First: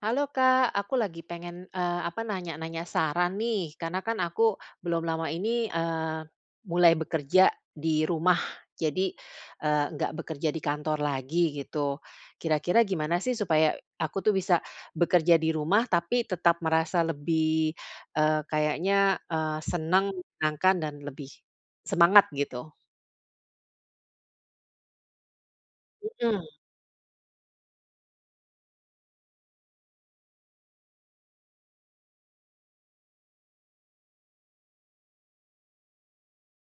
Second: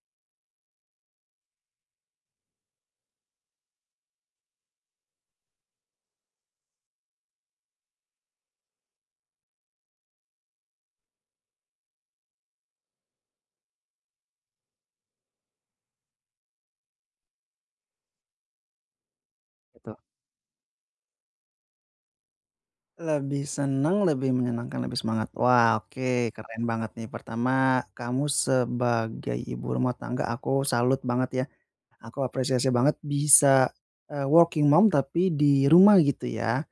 Halo, Kak, aku lagi pengen, eee, apa, nanya-nanya saran nih, karena kan aku belum lama ini, eee, mulai bekerja di rumah, jadi, eee, nggak bekerja di kantor lagi, gitu. Kira-kira gimana sih, supaya aku tuh bisa bekerja di rumah, tapi tetap merasa lebih, eee, kayaknya, eee, Gitu. senang, menyenangkan dan lebih semangat, gitu? Lebih seneng, lebih menyenangkan, lebih semangat. Wah, oke, Mhm. keren banget nih. Pertama, kamu sebagai ibu rumah tangga, aku salut banget, ya. Aku apresiasi banget bisa, eee, working mom tapi di rumah, gitu ya.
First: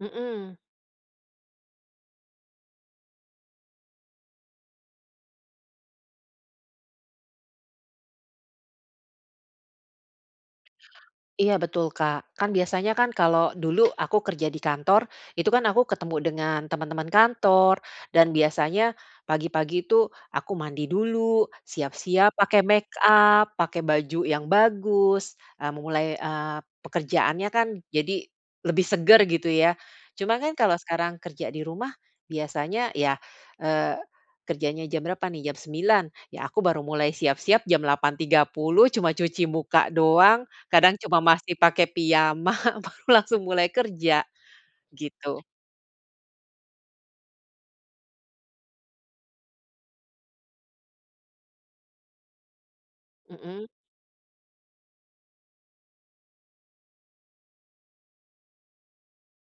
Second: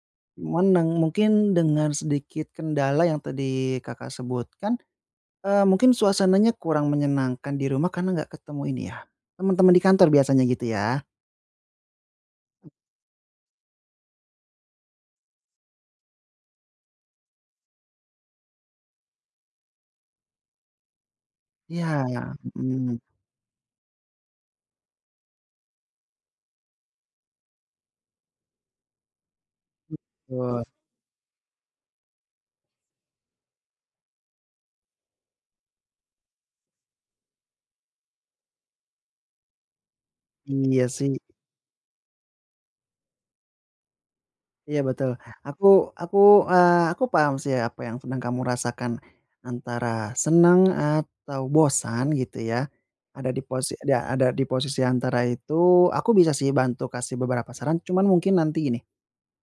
Mhm. Cuman, deng mungkin dengan sedikit kendala yang tadi Kakak sebutkan, eee, mungkin suasananya kurang menyenangkan di rumah karena enggak ketemu ini ya, temen-temen di kantor, biasanya gitu, ya. Iya, betul, Kak. Kan biasanya kan kalau dulu aku kerja di kantor, itu kan aku ketemu dengan teman-teman kantor, dan biasanya, pagi-pagi itu aku mandi dulu, Iya ya, siap-siap pakai make mhm. up, pakai baju yang bagus, eee, memulai, eee, pekerjaannya kan, jadi lebih seger, gitu ya. Cuma kan Wah. kalau sekarang kerja di rumah biasanya ya, eee, kerjanya jam berapa nih, jam 9:00. Ya, aku baru mulai siap-siap jam 8:30, cuma cuci muka doang, Iya, kadang sih. cuma masih pakai piyama, baru langsung mulai kerja. Iya, betul. Gitu. Aku aku, eee, aku paham sih, apa yang sedang kamu rasakan, antara senang atau bosan, gitu ya, ada di Mhm. posi da ada di posisi antara itu. Aku bisa sih bantu kasih beberapa saran, cuman mungkin nanti gini,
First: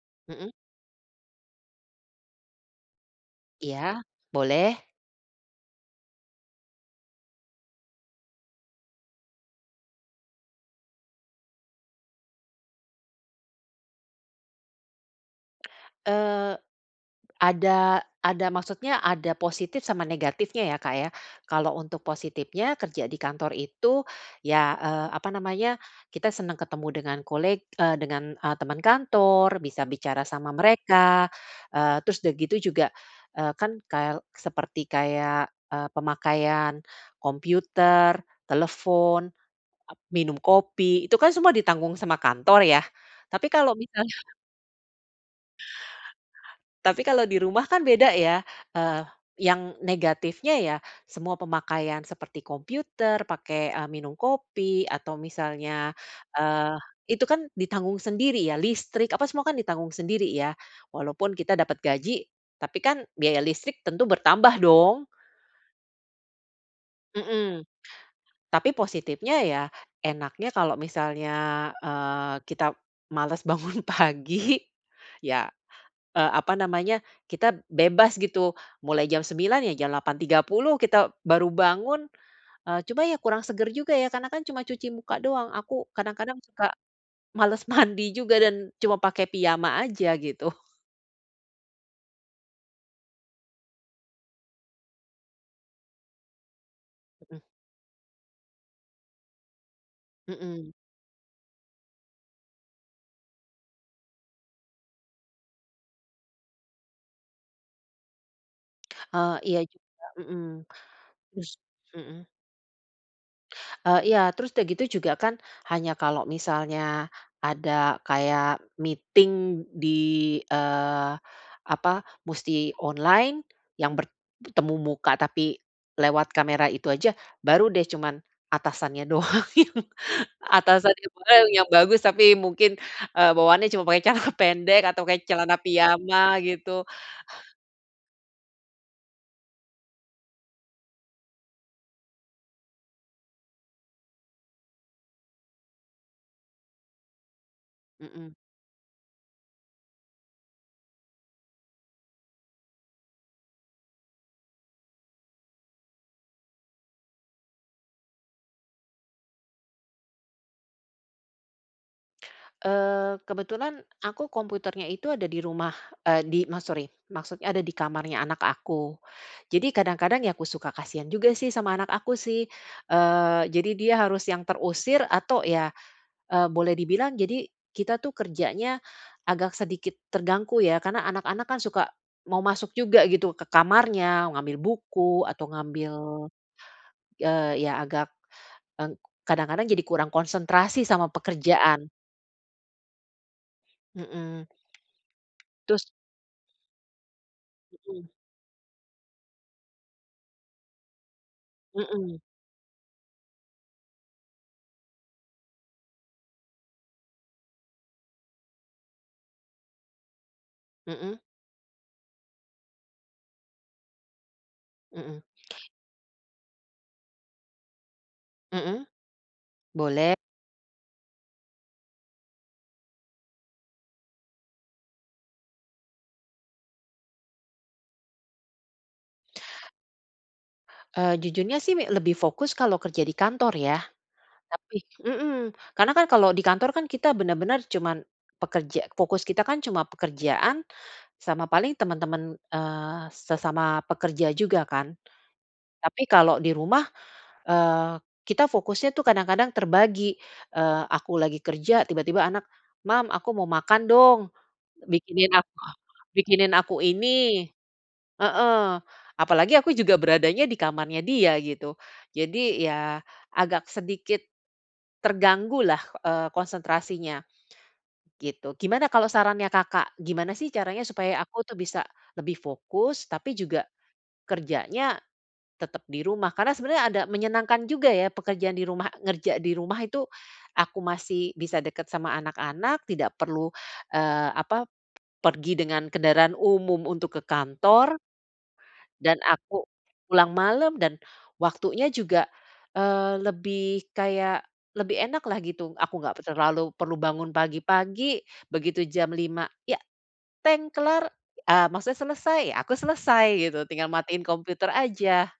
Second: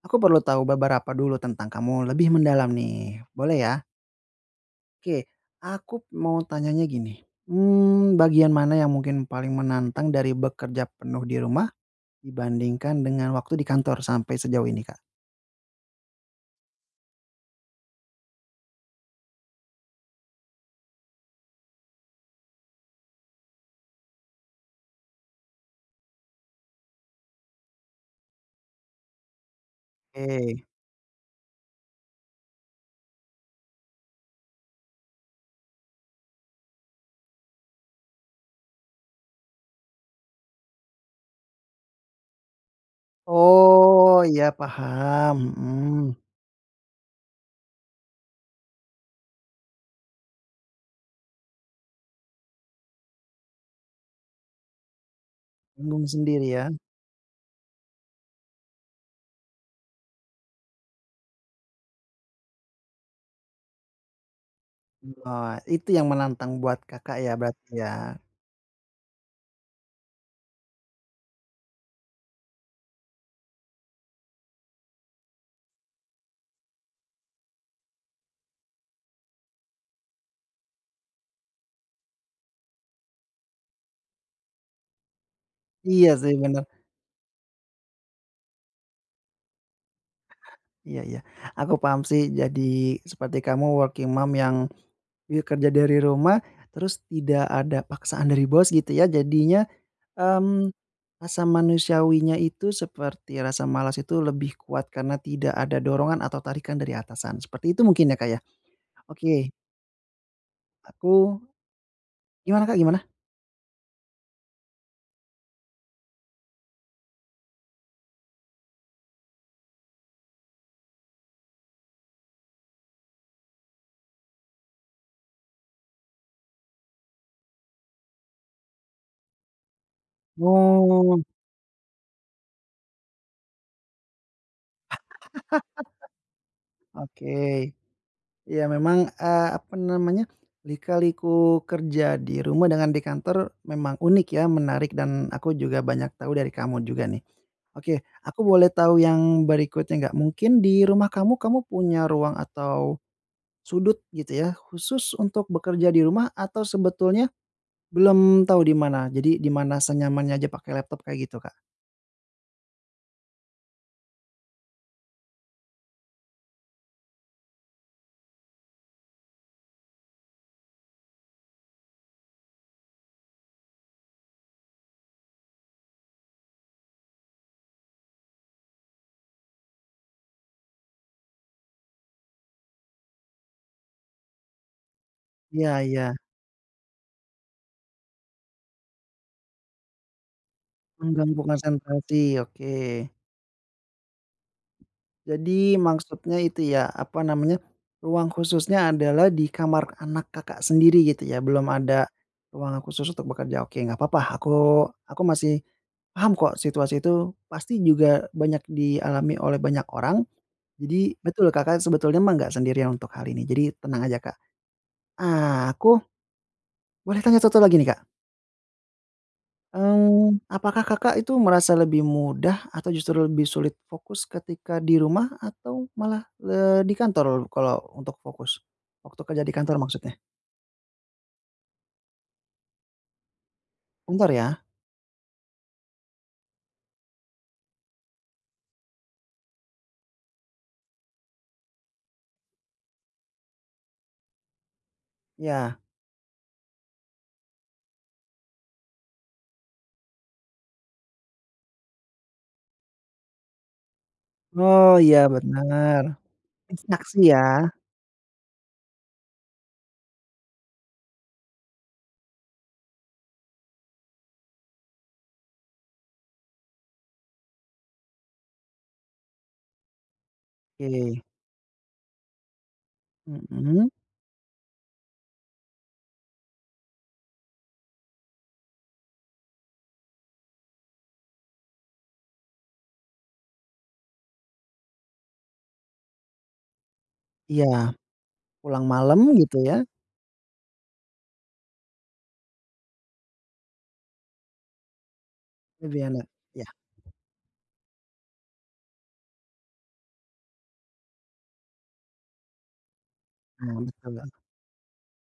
aku perlu Mhm. tahu beberapa dulu tentang kamu lebih mendalam, nih. Boleh, ya? Iya, boleh. Oke. Aku mau tanyanya gini, mmm, bagian mana yang mungkin paling menantang dari bekerja penuh di rumah, dibandingkan dengan waktu di kantor sampai sejauh ini, Kak? Eee, ada ada maksudnya ada positif sama negatifnya ya, Kak, ya. Kalau untuk positifnya kerja di kantor itu, ya, eee, apa namanya, kita senang ketemu dengan koleg eee, dengan, eee, teman kantor, bisa bicara sama Oke. mereka. Eee, terus udah gitu juga, eee, kan kael seperti kayak, eee, pemakaian computer, telefon, ap minum kopi, itu kan semua ditanggung sama kantor, ya. Tapi kalau Oh, misalnya iya, paham, mhm. Tapi kalau di rumah kan beda ya, eee, yang negatifnya, ya, semua pemakaian seperti computer, pakai, eee, minum kopi, atau misalnya, Bingung sendiri, ya. eee, itu kan ditanggung sendiri ya, listrik, apa, semua kan ditanggung sendiri, ya. Walaupun kita dapat gaji, tapi kan biaya listrik tentu bertambah, dong. Mmm, ah, itu yang menantang buat Kakak ya, Mhm. berarti, ya. Tapi positifnya ya, enaknya kalau misalnya, eee, kita males bangun pagi, ya, eee, apa namanya, kita bebas, gitu. Mulai jam 09:00 ya, jam 8:30 kita baru bangun. Eee, cuma ya kurang segar juga, ya, karena kan cuma cuci muka doang. Aku Iya, sih, kadang-kadang bener. suka males mandi juga dan cuma pakai piyama aja, gitu. Iya iya. Aku paham sih. Jadi seperti kamu working mom yang, ya, kerja dari rumah, terus Mhm. tidak ada paksaan dari bos, gitu, ya. Jadinya, mmm, Mhm. rasa manusiawinya itu seperti rasa malas itu lebih kuat karena tidak ada dorongan atau tarikan dari atasan. Seperti itu mungkin ya, Kak, ya. Eee, Oke. iya juga, mhm. Aku Us mhm. gimana, Kak, gimana? Eee, iya, terus udah gitu juga kan hanya kalau misalnya ada kayak meeting di, eee, apa, musti online yang bert bertemu muka, tapi lewat kamera itu aja, baru deh cuman atasannya doang yang atasannya Oh. doang yang bagus, tapi mungkin, eee, bawahannya cuma pakai celana pendek atau pakai celana piyama gitu. Oke. Ya memang, eee, apa namanya, lika-liku kerja di rumah dengan di kantor memang unik ya, menarik dan aku juga banyak tahu dari kamu juga nih. Oke, Mhm. aku boleh tahu yang berikutnya enggak, mungkin di rumah kamu, kamu punya ruang atau sudut, gitu ya, khusus untuk bekerja di rumah atau sebetulnya belum tahu di mana? Jadi di mana senyamannya aja pakai laptop, kayak gitu, Kak? Eee, kebetulan aku komputernya itu ada di rumah, eee, di ma sorry, maksudnya ada di kamarnya anak aku. Jadi kadang-kadang ya aku suka kasihan juga sih sama anak aku sih. Eee, jadi dia harus yang terusir atau ya, eee, boleh dibilang jadi kita tuh kerjanya agak sedikit terganggu ya, karena anak-anak kan suka mau masuk juga gitu ke kamarnya, ngambil buku atau Iya ngambil, iya. eee, ya agak, ek kadang-kadang jadi kurang konsentrasi sama Mengganggu pekerjaan. konsentrasi, oke. Heeh. Jadi Terus maksudnya itu ya, apa namanya? Heeh. Ruang khususnya adalah di kamar anak Kakak sendiri gitu ya belum ada Heeh. ruangan khusus untuk bekerja. Oke. Enggak papa, aku aku masih, paham kok situasi tuh pasti juga banyak dialami oleh banyak orang. Jadi, Heeh. betul Kakak sebetulnya mah enggak sendirian untuk hal ini. Jadi tenang aja Kak. Heeh. Ah, aku, boleh tanya 1 lagi nih, Kak? Heeh. Boleh. Eee, apakah Kakak itu merasa lebih mudah, atau justru lebih sulit fokus, ketika di rumah atau malah, eee, di kantor kalau untuk fokus? Waktu kerja di kantor maksudnya. Eee, jujurnya sih, mi lebih fokus kalau kerja di kantor, ya. Kantor ya? Tapi heeh. Karena kan kalau di kantor kan, kita bener-bener cuma pekerja fokus kita kan cuma pekerjaan, sama paling teman-teman, eee, sesama pekerja juga kan. Iya. Tapi kalau di rumah, eee kita fokusnya tuh kadang-kadang, terbagi. Eee, aku lagi kerja, tiba-tiba anak, "Mam, aku mau makan dong, Oh. Iya bikinin a bener. bikinin aku Distraksi ya? ini." Heeh. Apalagi aku juga beradanya di kamarnya dia, gitu. Jadi, ya agak sedikit, terganggu lah, eee, konsentrasinya, gitu. Gimana kalau sarannya Kakak Gimana sih caranya supaya Oke. aku tuh bisa lebih fokus, tapi juga, Heeh. kerjanya tetap di rumah. Karena sebenernya ada menyenangkan juga ya pekerjaan di rumah ngerja di rumah itu aku masih bisa dekat sama anak-anak, tidak perlu, eee, apa? pergi dengan kendaraan umum untuk ke Iya. kantor Pulang dan malam gitu aku ya. pulang malam, dan waktunya juga, eee, lebih kayak lebih enak lah, gitu. Lebih Aku nggak pe enak. Ya. terlalu perlu bangun pagi-pagi, begitu jam 5.00, ya, teng kelar, ah, maksud selesai, aku selesai gitu. Oh, Tinggal gitu matiin ya. komputer aja.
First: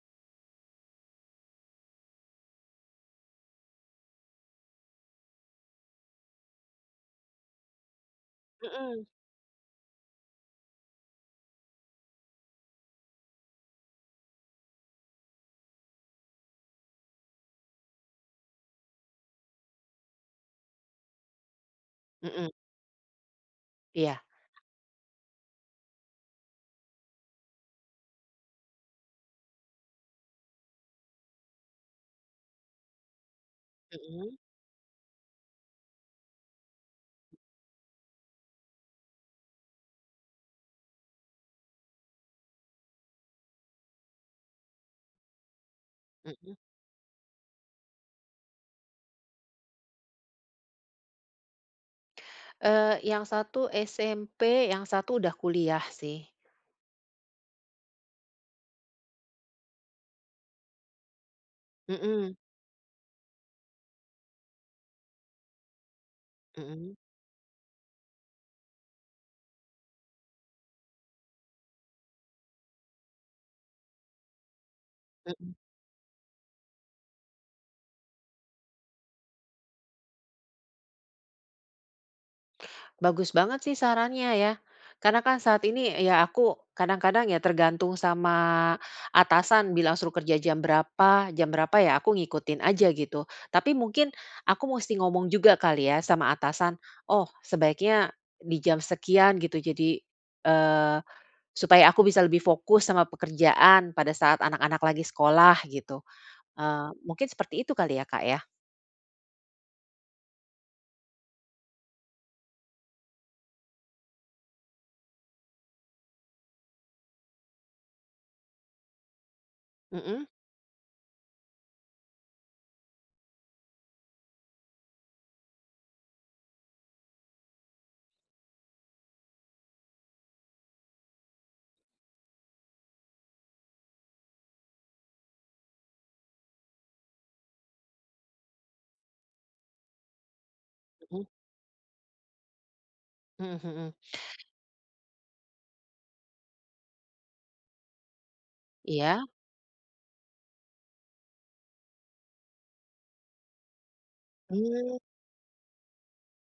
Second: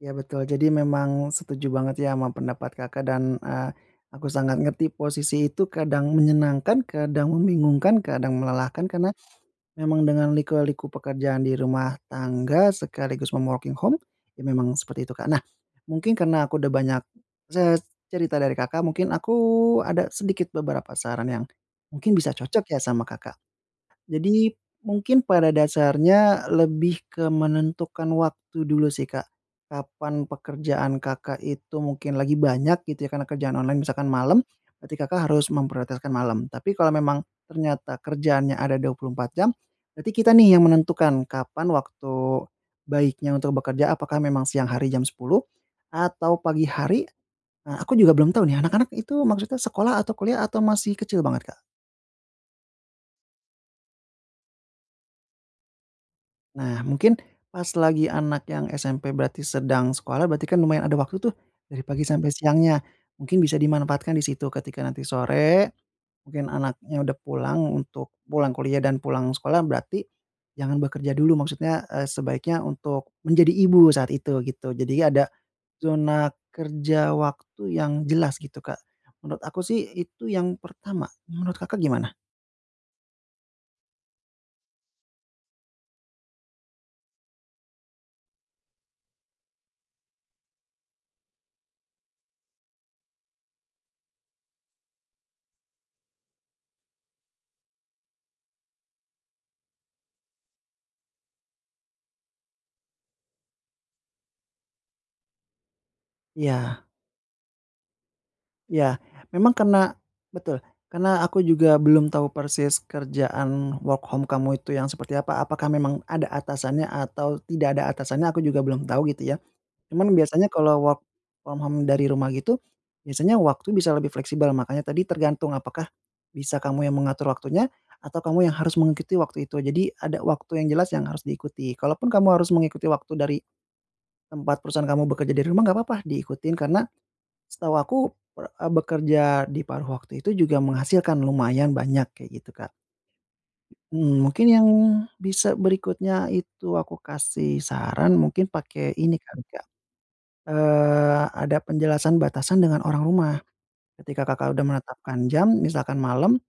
Ya, betul. Jadi memang setuju banget, ya sama pendapat Kakak. Dan, eee, aku sangat ngerti posisi itu kadang menyenangkan, kadang membingungkan, kadang melelahkan. Mhm. Karena, memang dengan liku-liku pekerjaan di rumah tangga, sekaligus, mom working home, ya memang seperti itu, Kak. Nah, mungkin karena aku udah banyak, ces cerita dari Kakak, mungkin aku ada sedikit beberapa saran yang, mungkin bisa Mhm. cocok ya, sama Kakak. Iya. Jadi, mungkin pada dasarnya, lebih ke menentukan waktu dulu sih, Kak. Kapan pekerjaan Kakak itu mungkin lagi banyak, gitu ya, karena kerjaan online misalkan Mhm. malam, berarti Kakak harus memprioritaskan malam. Tapi kalau memang ternyata kerjaannya ada 24 jam, berarti kita nih, yang menentukan kapan waktu baiknya untuk bekerja. Apakah memang siang hari jam 10.00, atau Mhm. pagi hari. Nah, aku juga belum tau nih, anak-anak itu maksudnya sekolah, atau kuliah, atau masih kecil banget, Kak? Eee, yang satu SMP, yang satu udah kuliah, sih. Nah mungkin, pas lagi anak yang SMP berarti sedang sekolah, berarti kan lumayan ada waktu tuh, dari pagi sampai Mhm. siangnya, mungkin bisa dimanfaatkan di situ. Ketika nanti sore, mungkin Mhm. anaknya udah pulang untuk pulang kuliah dan pulang sekolah, berarti, jangan bekerja dulu. Maksudnya, eee, sebaiknya untuk menjadi ibu saat itu, gitu. Jadinya ada, Mhm. zona kerja waktu yang jelas, gitu Kak. Menurut aku sih, itu yang pertama, menurut Kakak gimana? Bagus banget sih sarannya ya. Karena kan saat ini ya aku kadang-kadang ya, tergantung sama atasan bilang suruh kerja jam berapa, jam berapa ya aku ngikutin aja gitu. Tapi mungkin aku musti ngomong juga kali ya sama atasan. Oh sebaiknya di jam sekian gitu. Jadi, eee, supaya aku bisa lebih fokus sama pekerjaan pada saat anak-anak lagi sekolah gitu. Iya. Eee, mungkin seperti itu kali ya Kak ya? Ya, memang karena betul, karena aku juga belum tahu persis kerjaan work home kamu itu yang seperti apa. Apakah memang ada atasannya atau tidak ada atasannya? Aku juga belum tahu gitu ya. Cuman Mhm. biasanya kalau work from home dari rumah gitu biasanya waktu bisa lebih fleksibel. Makanya tadi tergantung apakah bisa kamu yang mengatur waktunya atau kamu yang harus mengikuti waktu itu. Jadi ada waktu yang jelas yang harus diikuti. Kalaupun kamu harus mengikuti waktu dari tempat perusahaan kamu bekerja dari rumah enggak papa diikutin karena setahu aku, eee, bekerja di paruh waktu itu juga menghasilkan Mhm. lumayan banyak kayak gitu Kak. Mhm, mhm. Mmm mungkin yang bisa berikutnya itu aku kasih saran mungkin pakai ini Iya. kali Kak, eee, ada penjelasan batasan dengan orang rumah. Ketika Kakak sudah Mmm. menetapkan jam misalkan malam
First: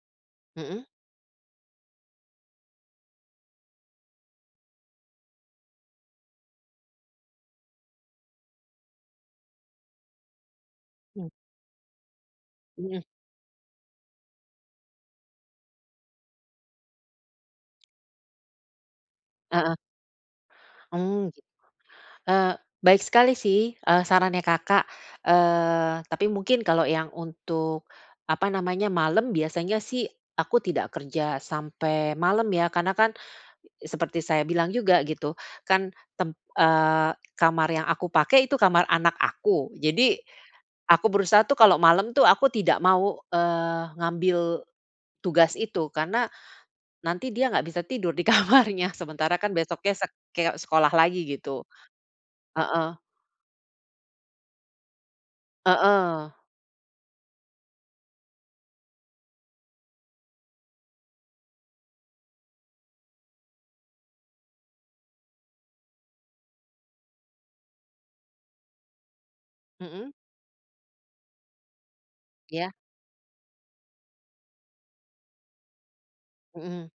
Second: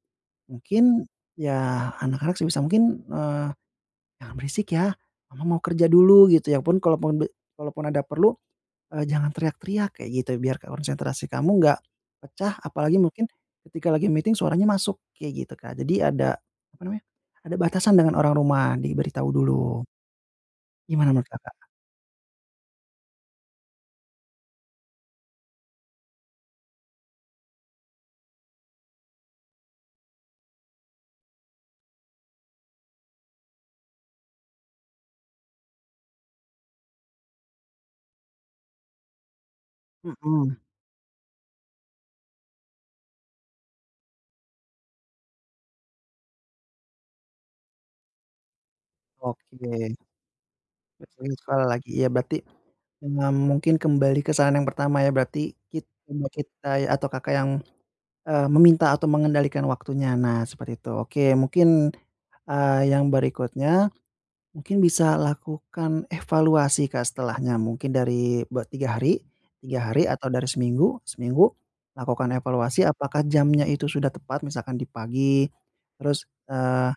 Mhm. mungkin ya, anak-anak sebisa mungkin eee, "Jangan berisik ya Mama mau kerja dulu," gitu. Ya pun kalaupun de kalaupun ada perlu, eee, "Jangan teriak-teriak," kayak gitu biar konsentrasi Mmm. kamu enggak pecah. Apalagi Mhm. mungkin ketika lagi meeting suaranya masuk kayak gitu kan. Jadi ada apa namanya, ada batasan dengan orang rumah diberitahu Heeh. dulu. Gimana menurut Oh, Kakak? eee, baik sekali sih, eee, sarannya Kakak. Eee, tapi mungkin kalau yang untuk apa namanya, malam biasanya sih aku tidak kerja sampai malam ya, karena kan seperti saya bilang juga gitu, kan tem eee, kamar yang aku pakai itu kamar anak aku. Jadi, Mhm. aku berusaha tuh kalau malam itu aku tidak mau, eee, ngambil tugas itu. Karena, nanti dia nggak bisa tidur di kamarnya. Sementara Oke. kan besoknya [unintelligible] sek keok sekolah lagi gitu. Sekolah lagi, ya berarti Heeh. ma mungkin kembali ke saran yang pertama ya berarti kit imut Heeh. kita ya, atau Kakak yang, eee, meminta atau mengendalikan waktunya. Nah, seperti itu. Oke, mungkin, eee, yang berikutnya mungkin bisa lakukan evaluasi Kak. Setelahnya mungkin dari be 3 hari, 3 hari Mhm. atau dari seminggu, seminggu lakukan Ya. evaluasi. Apakah jamnya itu sudah tepat? Misalkan di pagi. Terus, eee, Mhm.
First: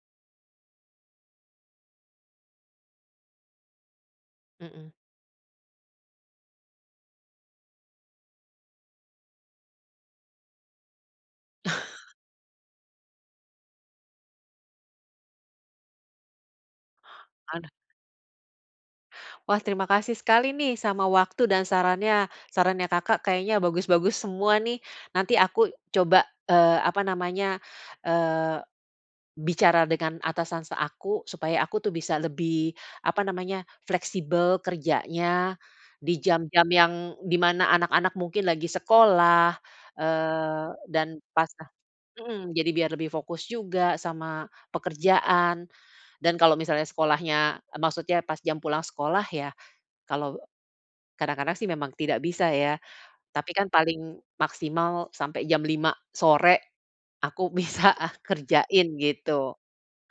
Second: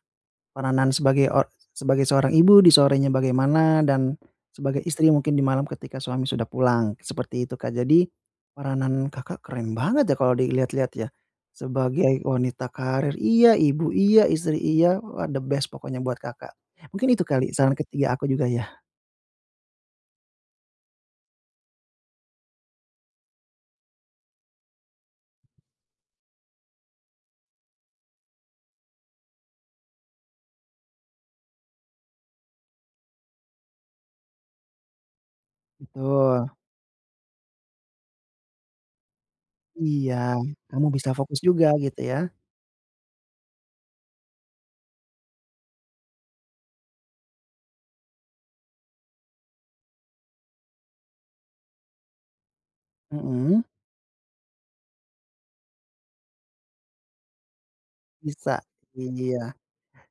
peranan sebagai o sebagai seorang ibu di sorenya bagaimana dan sebagai Mhm. istri mungkin di malam ketika suami sudah pulang, seperti itu Kak. Jadi, peranan Kakak keren banget ya, kalau dilihat-lihat ya. Sebagai wanita karir iya, ibu iya, istri iya. Wah the best pokoknya buat Kakak. Mungkin itu kali Aduh. saran ketiga aku juga ya. Wah, terima kasih sekali nih, sama waktu dan sarannya. Sarannya Kakak kayaknya bagus-bagus semua, nih. Nanti aku coba, eee, apa namanya, eee, bicara dengan atasan s aku, supaya aku tuh bisa lebih, apa namanya, fleksibel kerjanya, di Betul. jam-jam yang dimana anak-anak mungkin lagi sekolah, Iya, eee, kamu bisa dan fokus pas juga, gitu ya. mhm, jadi biar lebih fokus juga sama pekerjaan. Dan kalau misalnya sekolahnya maksudnya pas jam pulang sekolah ya, kalau kadang-kadang sih memang tidak bisa ya, tapi Mhm. kan paling maksimal sampai jam 5:00 sore aku bisa Bisa, kerjain, iya. gitu.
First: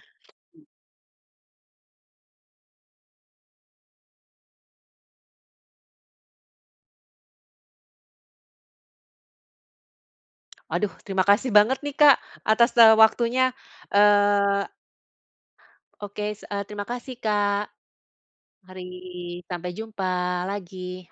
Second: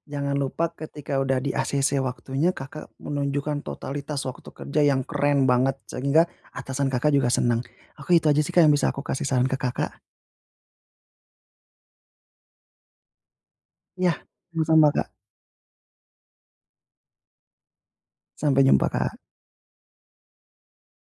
Jangan lupa ketika udah di-acc waktunya, Kakak menunjukkan totalitas waktu kerja yang keren banget, sehingga atasan Kakak juga senang. Aku itu aja sih, Kak, yang bisa aku kasih saran ke Kakak. Waduh, terima kasih banget nih, Kak, atas waktunya, Iya, eee. sama-sama, Kak. Oke, s terima kasih, Kak, Sampai mari, jumpa, Kak. sampai jumpa lagi.